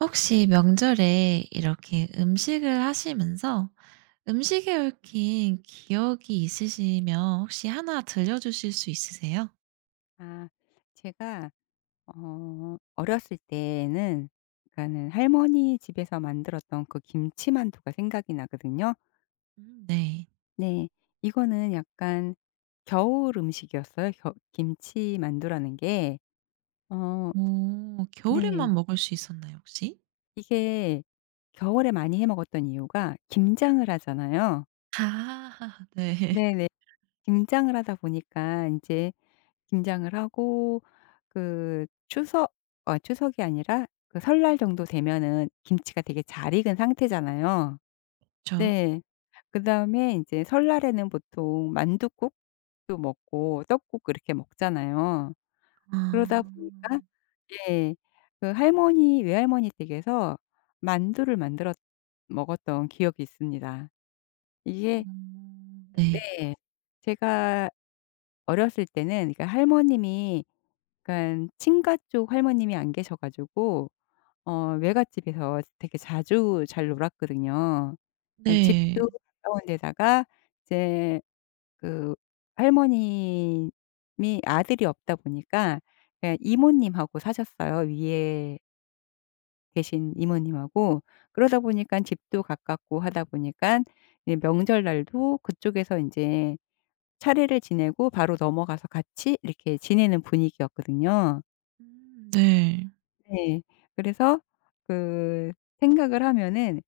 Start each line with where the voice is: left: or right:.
right: 혹시 명절에 이렇게 음식을 하시면서 음식에 얽힌 기억이 있으시면 혹시 하나 들려주실 수 있으세요?
left: 아 제가 어렸을 때는 그러니까는 할머니 집에서 만들었던 그 김치만두가 생각이 나거든요.
right: 음. 네.
left: 네. 이거는 약간 겨울 음식이었어요. 겨 김치만두라는 게. 어
right: 오,
left: 네.
right: 겨울에만 먹을 수 있었나요, 혹시?
left: 이게 겨울에 많이 해 먹었던 이유가 김장을 하잖아요.
right: 아 네.
left: 네네. 김장을 하다 보니까 이제 김장을 하고 그 추석 추석이 아니라 그 설날 정도 되면은 김치가 되게 잘 익은 상태잖아요.
right: 그쵸.
left: 네. 그다음에 인제 설날에는 보통 만둣국도 먹고 떡국 이렇게 먹잖아요.
right: 아.
left: 그러다 보니까 예 그 할머니 외할머니 댁에서 만두를 만들어 먹었던 기억이 있습니다. 이게
right: 음. 네.
left: 네. 제가 어렸을 때는 그러니까 할머님이 약간 친가 쪽 할머님이 안 계셔 가지고 외갓집에서 되게 자주 잘 놀았거든요. 그러니까
right: 네.
left: 집도 가까운 데다가 이제 그 할머님이 아들이 없다 보니까 그냥 이모님하고 사셨어요. 위에 계신 이모님하고. 그러다 보니깐 집도 가깝고 하다 보니깐 이제 명절날도 그쪽에서 인제 차례를 지내고 바로 넘어가서 같이 이렇게 지내는 분위기였거든요.
right: 음. 네.
left: 네. 그래서 그 생각을 하면은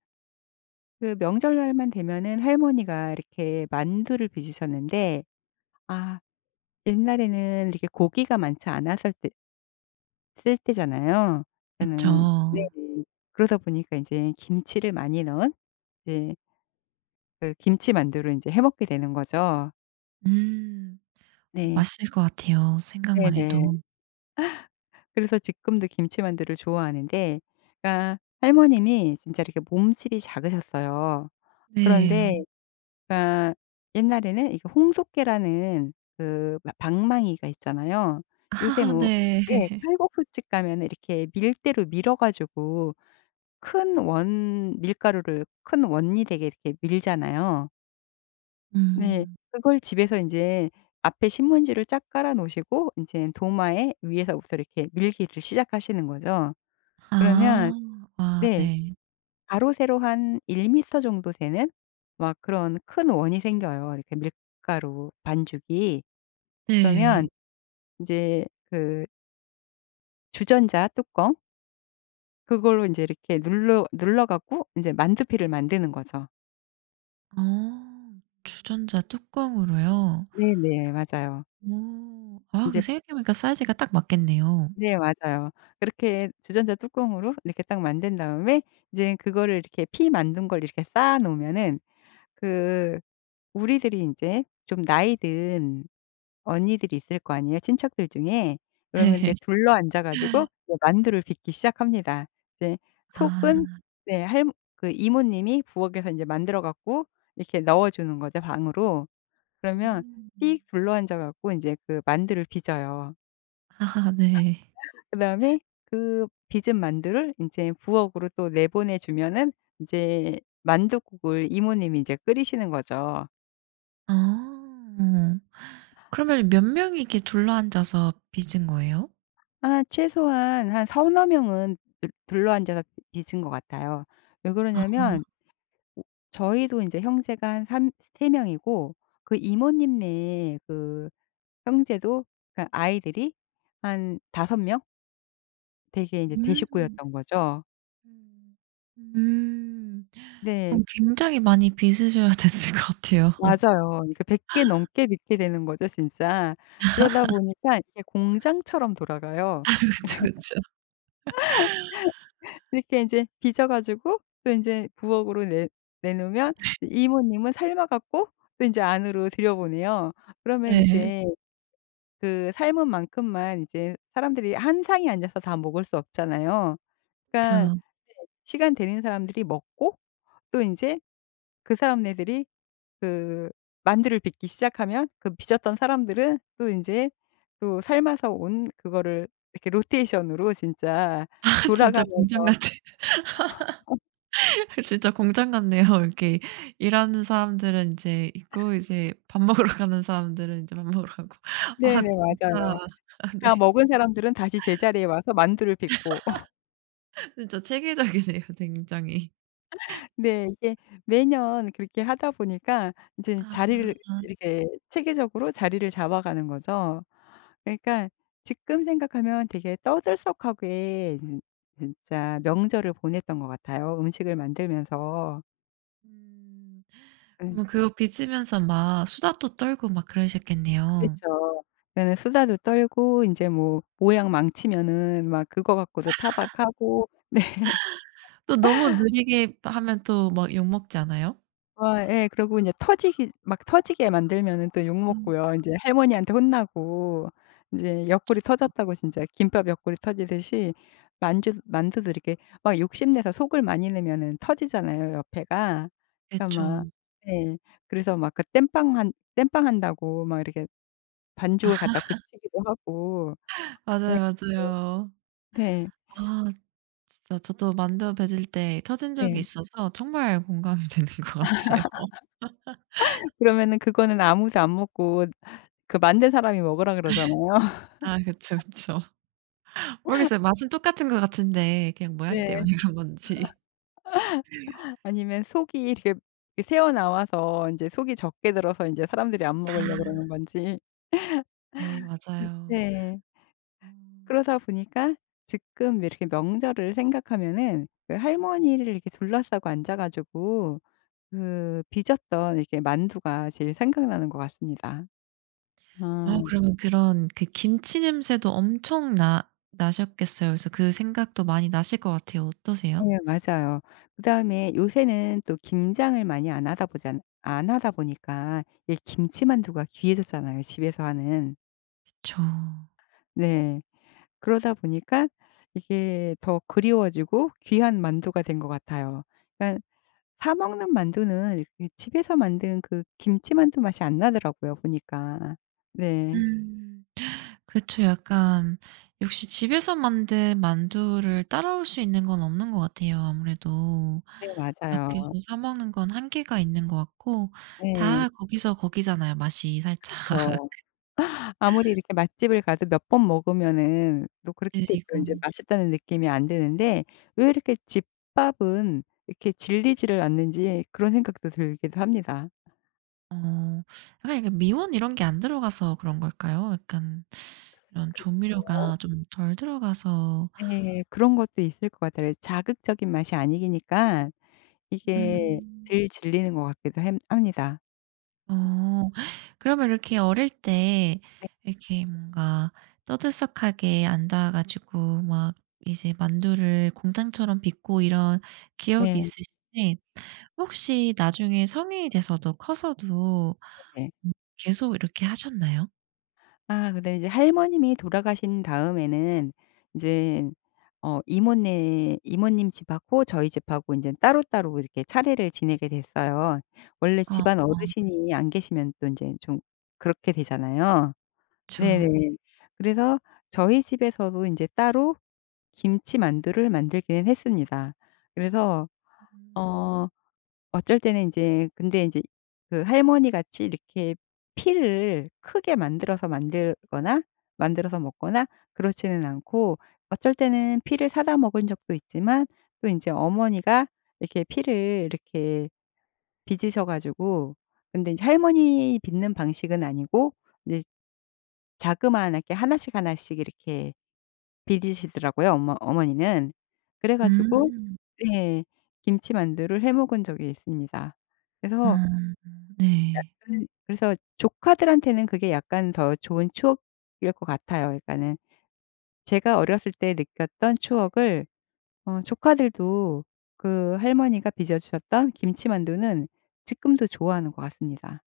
left: 그 명절날만 되면은 할머니가 이렇게 만두를 빚으셨는데 아 옛날에는 이렇게 고기가 많지 않았을 때 쓸 때잖아요. 그러는
right: 그쵸.
left: 네네. 그러다 보니까 인제 김치를 많이 넣은 이제 그 김치만두를 인제 해 먹게 되는 거죠.
right: 음. 어,
left: 네.
right: 맛있을 것 같아요, 생각만
left: 네네.
right: 해도.
left: 그래서 지금도 김치만두를 좋아하는데 그러니까 할머님이 진짜 이렇게 몸집이 작으셨어요. 그런데
right: 네.
left: 그러니까 옛날에는 이게 홍속개라는 방망이가 있잖아요. 요새
right: 아
left: 뭐
right: 네.
left: 꽤 칼국수집 가면 이렇게 밀대로 밀어 가지고 큰 원 밀가루를 큰 원이 되게 이렇게 밀잖아요. 네.
right: 음.
left: 그걸 집에서 인제 앞에 신문지를 쫙 깔아 놓으시고 인제 도마에 위에서부터 이렇게 밀기를 시작하시는 거죠. 그러면
right: 아. 아
left: 네.
right: 네.
left: 가로 세로 한 1m 정도 되는 막 그런 큰 원이 생겨요, 이렇게 밀가루 반죽이. 그러면
right: 네.
left: 인제 그 주전자 뚜껑 그걸로 인제 이렇게 눌러 갖고 인제 만두피를 만드는 거죠.
right: 어. 주전자 뚜껑으로요?
left: 네네. 맞아요.
right: 오, 아 그
left: 인제
right: 생각해 보니까 사이즈가 딱 맞겠네요.
left: 네 맞아요. 그렇게 주전자 뚜껑으로 이렇게 딱 만든 다음에 이제 그거를 이렇게 피 만든 걸 이렇게 쌓아 놓으면은 그 우리들이 인제 좀 나이 든 언니들이 있을 거 아니에요, 친척들 중에. 그러면 이렇게
right: 네.
left: 둘러 앉아 가지고 이제 만두를 빚기 시작합니다. 이제 속은
right: 아.
left: 네 할머 그 이모님이 부엌에서 인제 만들어 갖고 이렇게 넣어 주는 거죠, 방으로. 그러면
right: 음.
left: 삑 둘러 앉아 갖고 인제 그 만두를 빚어요.
right: 아 네.
left: 그다음에 그 빚은 만두를 인제 부엌으로 또 내보내 주면은 인제 만둣국을 이모님이 인제 끓이시는 거죠.
right: 어. 그러면 몇 명이 이렇게 둘러앉아서 빚은 거예요?
left: 최소한 한 서너 명은 들 둘러앉아서 빚은 것 같아요. 왜
right: 아.
left: 그러냐면 저희도 인제 형제가 한 삼 세 명이고 그 이모님네 그 형제도 그러니까 아이들이 한 다섯 명 되게 인제
right: 음.
left: 대식구였던 거죠.
right: 음. 음.
left: 네.
right: 그럼 굉장히 많이 빚으셔야 됐을 것 같아요.
left: 맞아요. 그러100개 넘게 빚게 되는 거죠 진짜. 그러다 보니까 이게 공장처럼 돌아가요.
right: 그쵸, 그쵸.
left: 이렇게 인제 빚어 가지고 또 인제 부엌으로 내 내놓으면 이모님은 삶아 갖고 또 인제 안으로 들여보내요. 그러면
right: 네.
left: 이제 그 삶은 만큼만 이제 사람들이 한 상에 앉아서 다 먹을 수 없잖아요. 그러니까
right: 그쵸.
left: 시간 되는 사람들이 먹고 또 인제 그 사람네들이 그 만두를 빚기 시작하면 그 빚었던 사람들은 또 인제 또 삶아서 온 그거를 이렇게 로테이션으로 진짜
right: 아 진짜 공장
left: 돌아가면서
right: 같아.
left: 어
right: 진짜 공장 같네요. 이렇게 일하는 사람들은 이제 있고, 이제 밥 먹으러 가는 사람들은 이제 밥 먹으러 가고. 아
left: 네네.
right: 진짜.
left: 맞아요. 다
right: 네.
left: 먹은 사람들은 다시 제자리에 와서 만두를 빚고
right: 진짜 체계적이네요, 굉장히.
left: 네 이게 매년 그렇게 하다 보니까 인제
right: 아.
left: 자리를 이렇게 체계적으로 자리를 잡아가는 거죠. 그러니까 지금 생각하면 되게 떠들썩하게 진 진짜 명절을 보냈던 것 같아요, 음식을 만들면서.
right: 음.
left: 예
right: 뭐 그거 비치면서 막 수다도 떨고 막 그러셨겠네요.
left: 그렇죠. 그러니까는 수다도 떨고 인제 뭐 모양 망치면은 막 그거 갖고도 타박하고
right: 또 너무 느리게 하면 또 막 욕먹지 않아요?
left: 와 예. 그러고 인제 터지기 막 터지게 만들면은 또 욕
right: 음.
left: 먹고요. 인제 할머니한테 혼나고 인제 옆구리 터졌다고 진짜 김밥 옆구리 터지듯이 만주 만두도 이렇게 막 욕심내서 속을 많이 내면은 터지잖아요, 옆에가. 그러니까
right: 그쵸.
left: 막 네. 그래서 막 그 땜빵 한다고 막 이렇게 반죽을 갖다 붙이기도 하고. 네.
right: 맞아요, 맞아요.
left: 네.
right: 아, 진짜 저도 만두 빚을 때 터진 적이
left: 네.
right: 있어서 정말 공감이 되는 것 같아요.
left: 그러면은 그거는 아무도 안 먹고 그 만든 사람이 먹으라 그러잖아요.
right: 아 그쵸, 그쵸. 모르겠어요. 맛은 똑같은 것 같은데 그냥 모양
left: 네.
right: 때문에 그런 건지.
left: 아니면 속이 이렇게 이 새어 나와서 인제 속이 적게 들어서 인제 사람들이 안 먹으려고
right: 아.
left: 그러는 건지.
right: 네
left: 음.
right: 맞아요.
left: 네.
right: 음.
left: 그러다 보니까 지금 이렇게 명절을 생각하면은 그 할머니를 이렇게 둘러싸고 앉아 가지고 그 빚었던 이렇게 만두가 제일 생각나는 것 같습니다.
right: 아
left: 아
right: 그러면 그런 그 김치 냄새도 엄청 나 나셨겠어요. 그래서 그 생각도 많이 나실 것 같아요. 어떠세요?
left: 네 맞아요. 그다음에 요새는 또 김장을 많이 안 하다 보니까 이 김치만두가 귀해졌잖아요 집에서 하는.
right: 그쵸.
left: 네. 그러다 보니까 이게 더 그리워지고 귀한 만두가 된 것 같아요. 그러니까 사 먹는 만두는 이렇게 집에서 만든 그 김치만두 맛이 안 나더라고요 보니까. 네.
right: 음. 그쵸. 약간 역시 집에서 만든 만두를 따라올 수 있는 건 없는 것 같아요, 아무래도.
left: 네 맞아요.
right: 밖에서 사 먹는 건 한계가 있는 것 같고,
left: 네
right: 다 거기서 거기잖아요, 맛이 살짝.
left: 그렇죠. 아무리 이렇게 맛집을 가도 몇 번 먹으면은 또
right: 그
left: 그렇게
right: 리
left: 또
right: 고
left: 인제 맛있다는 느낌이 안 드는데 왜 이렇게 집밥은 이렇게 질리지를 않는지 그런 생각도 들기도 합니다.
right: 어. 약간 이게 미원 이런 게 안 들어가서 그런 걸까요? 약간 이런
left: 글쎄요.
right: 조미료가 좀 덜 들어가서.
left: 네. 그런 것도 있을 것 같아요. 자극적인 맛이 아니니까 이게 덜
right: 음.
left: 질리는 것 같기도 함 합니다.
right: 어. 그러면 이렇게 어릴 때
left: 네.
right: 이렇게 뭔가 떠들썩하게 앉아 가지고 막 이제 만두를 공장처럼 빚고 이런 기억이
left: 네.
right: 있으신데, 혹시 나중에 성인이 돼서도 커서도
left: 네
right: 음 계속 이렇게 하셨나요?
left: 근데 이제 할머님이 돌아가신 다음에는 인제 어 이모네 이모님 집하고 저희 집하고 인제 따로따로 이렇게 차례를 지내게 됐어요. 원래 집안
right: 어
left: 어르신이 안 계시면 또 인제 좀 그렇게 되잖아요.
right: 그
left: 네네. 그래서 저희 집에서도 인제 따로 김치만두를 만들기는 했습니다. 그래서 어 어쩔 때는 이제 그 할머니 같이 이렇게 피를 크게 만들어서 만들거나 만들어서 먹거나 그렇지는 않고 어쩔 때는 피를 사다 먹은 적도 있지만 또 이제 어머니가 이렇게 피를 이렇게 빚으셔 가지고 근데 이제 할머니 빚는 방식은 아니고 이제 자그마하게 하나씩 하나씩 이렇게 빚이시더라고요 엄마 어머니는. 가지고
right: 음.
left: 네. 김치만두를 해 먹은 적이 있습니다.
right: 어
left: 그래서
right: 네.
left: 네. 그래서 조카들한테는 그게 약간 더 좋은 추억일 것 같아요. 그러니까는 제가 어렸을 때 느꼈던 추억을 조카들도 그 할머니가 빚어 주셨던 김치만두는 지금도 좋아하는 것 같습니다.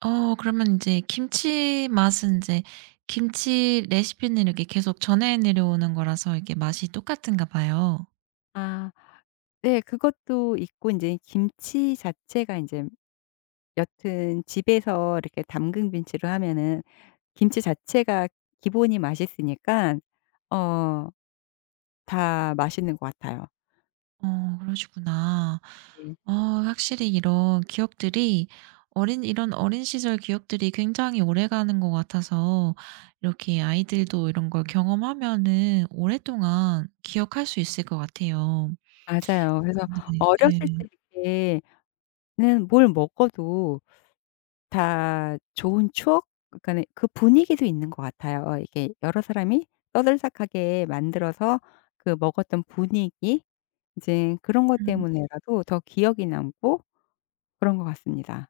right: 어 그러면 인제 김치 맛은 인제 김치 레시피는 이렇게 계속 전해 내려오는 거라서 이게 맛이 똑같은가 봐요.
left: 아 네. 그것도 있고 인제 김치 자체가 인제 여튼 집에서 이렇게 담근 김치로 하면은 김치 자체가 기본이 맛있으니까 어 다 맛있는 것 같아요.
right: 어 그러시구나.
left: 네.
right: 어 확실히 이런 기억들이 어린 이런 어린 시절 기억들이 굉장히 오래가는 것 같아서 이렇게 아이들도 이런 걸 경험하면은 오랫동안 기억할 수 있을 것 같아요.
left: 맞아요. 그래서
right: 네. 예.
left: 어렸을 때는 뭘 먹어도 다 좋은 추억 그러니까는 그 분위기도 있는 것 같아요. 이게 여러 사람이 떠들썩하게 만들어서 그 먹었던 분위기 인제 그런 것
right: 음.
left: 때문에라도 더 기억이 남고 그런 것 같습니다.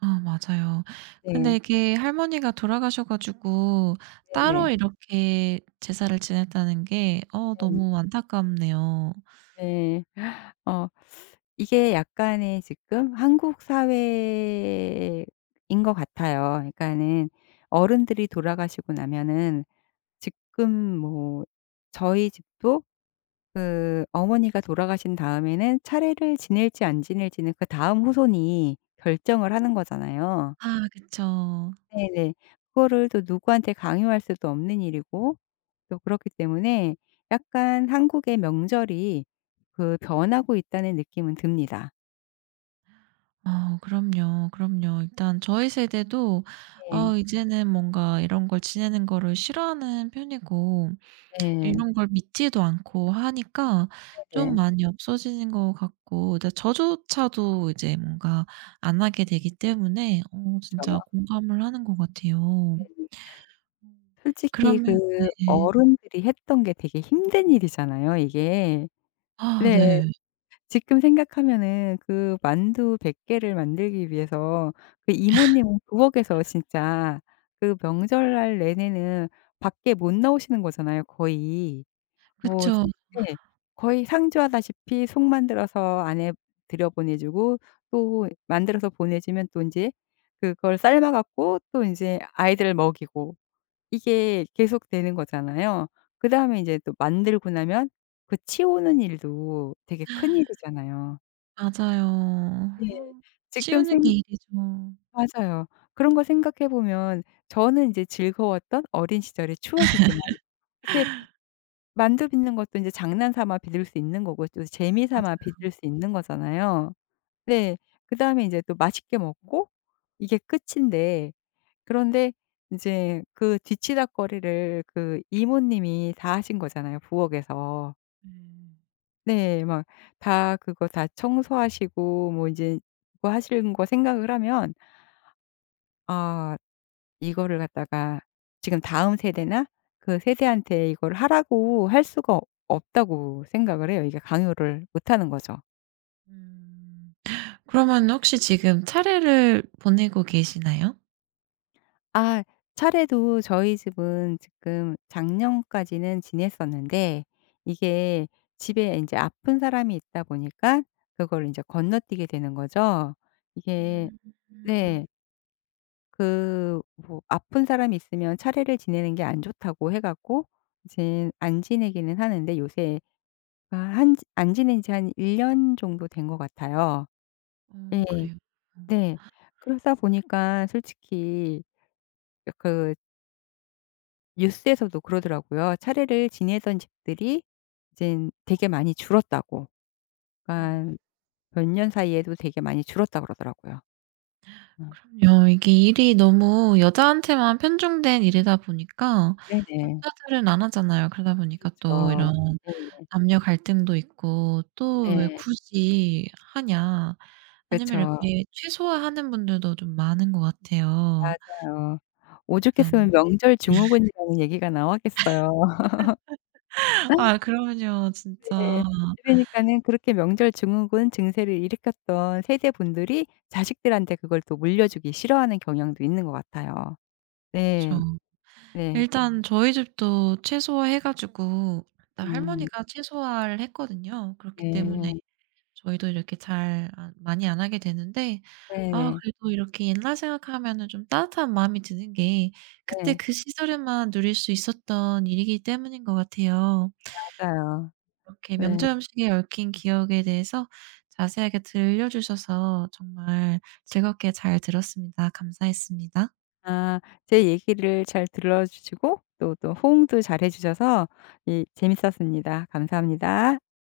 right: 아 맞아요. 근데
left: 네.
right: 이게 할머니가 돌아가셔 가지고 따로
left: 네네.
right: 이렇게 제사를 지냈다는 게 어
left: 네네.
right: 너무 안타깝네요.
left: 네. 어 이게 약간의 지금 한국 사회인 것 같아요. 그러니까는 어른들이 돌아가시고 나면은 지금 뭐 저희 집도 그 어머니가 돌아가신 다음에는 차례를 지낼지 안 지낼지는 그다음 후손이 결정을 하는 거잖아요.
right: 아 그쵸.
left: 네네. 그거를 또 누구한테 강요할 수도 없는 일이고 또 그렇기 때문에 약간 한국의 명절이 그 변하고 있다는 느낌은 듭니다.
right: 어 그럼요, 그럼요. 일단 저희 세대도
left: 네.
right: 어 이제는 뭔가 이런 걸 지내는 거를 싫어하는 편이고,
left: 네.
right: 이런 걸 믿지도 않고 하니까 좀
left: 네네.
right: 많이 없어지는 것 같고, 근데 저조차도 이제 뭔가 안 하게 되기 때문에 어
left: 그쵸.
right: 진짜 공감을 하는 것 같아요.
left: 네네.
right: 음.
left: 솔직히 그
right: 그러면 네.
left: 어른들이 했던 게 되게 힘든 일이잖아요 이게.
right: 아
left: 네.
right: 네.
left: 지금 생각하면은 그 만두 100 개를 만들기 위해서 그 이모님은 부엌에서 진짜 그 명절날 내내는 밖에 못 나오시는 거잖아요 거의. 뭐
right: 그쵸.
left: 진 예. 거의 상주하다시피 속 만들어서 안에 들여 보내 주고 또 만들어서 보내 주면 또 인제 그걸 삶아 갖고 또 인제 아이들을 먹이고 이게 계속되는 거잖아요. 그다음에 인제 또 만들고 나면 그 치우는 일도 되게 큰일이잖아요.
right: 맞아요.
left: 네.
right: 아
left: 지금
right: 치우는 게
left: 생
right: 일이죠.
left: 맞아요. 그런 거 생각해 보면 저는 이제 즐거웠던 어린 시절의 추억이지만 이게 만두 빚는 것도 인제 장난 삼아 빚을 수 있는 거고 또 재미 삼아
right: 맞아요.
left: 빚을 수 있는 거잖아요. 네. 그다음에 인제 또 맛있게 먹고 이게 끝인데 그런데 인제 그 뒤치다꺼리를 그 이모님이 다 하신 거잖아요 부엌에서.
right: 네.
left: 네. 막 다 그거 다 청소하시고 뭐 인제 그거 하시는 거 생각을 하면 아 이거를 갖다가 지금 다음 세대나 그 세대한테 이걸 하라고 할 수가 없다고 생각을 해요. 이게 강요를 못 하는 거죠.
right: 음. 그러면 혹시 지금 차례를 보내고 계시나요?
left: 아 차례도 저희 집은 지금 작년까지는 지냈었는데 이게 집에 이제 아픈 사람이 있다 보니까 그걸 이제 건너뛰게 되는 거죠. 이게
right: 음. 음.
left: 네. 그 뭐 아픈 사람이 있으면 차례를 지내는 게 안 좋다고 해 갖고 이제 안 지내기는 하는데 요새 아 한 지 안 지낸 지 한 1년 정도 된 것 같아요.
right: 어
left: 예.
right: 그래요. 어.
left: 네. 그러다 보니까 솔직히 그 뉴스에서도 그러더라고요. 차례를 지내던 집들이 이제 되게 많이 줄었다고.
right: 음.
left: 그러니까 몇 년 사이에도 되게 많이 줄었다 그러더라고요. 음.
right: 그럼요. 이게 일이 너무 여자한테만 편중된 일이다 보니까
left: 네네.
right: 남자들은 안 하잖아요. 그러다 보니까 또 이런
left: 그렇죠. 네.
right: 남녀 갈등도 있고, 또 '왜
left: 네.
right: 굳이 하냐.' 아니면
left: 그렇죠.
right: 이렇게 최소화하는 분들도 좀 많은 것 같아요.
left: 맞아요.
right: 일단
left: 오죽했으면 명절 증후군이라는 얘기가 나왔겠어요.
right: 아 그럼요. 진짜.
left: 네. 그러니까는 그렇게 명절 증후군 증세를 일으켰던 세대분들이 자식들한테 그걸 또 물려주기 싫어하는 경향도 있는 것 같아요.
right: 그쵸.
left: 네. 네.
right: 일단 저희 집도 최소화해 가지고, 일단
left: 음.
right: 할머니가 최소화를 했거든요. 그렇기 때문에
left: 네.
right: 저희도 이렇게 잘 안 많이 안 하게 되는데, 아
left: 네네.
right: 그래도 이렇게 옛날 생각하면은 좀 따뜻한 마음이 드는 게
left: 네.
right: 그때
left: 네.
right: 그 시절에만 누릴 수 있었던 일이기 때문인 것 같아요.
left: 맞아요.
right: 이렇게
left: 네.
right: 명절 음식에 얽힌 기억에 대해서 자세하게 들려주셔서 정말 즐겁게 잘 들었습니다. 감사했습니다.
left: 아 제 얘기를 잘 들어 주시고 또, 또 호응도 잘해 주셔서 이 재밌었습니다. 감사합니다.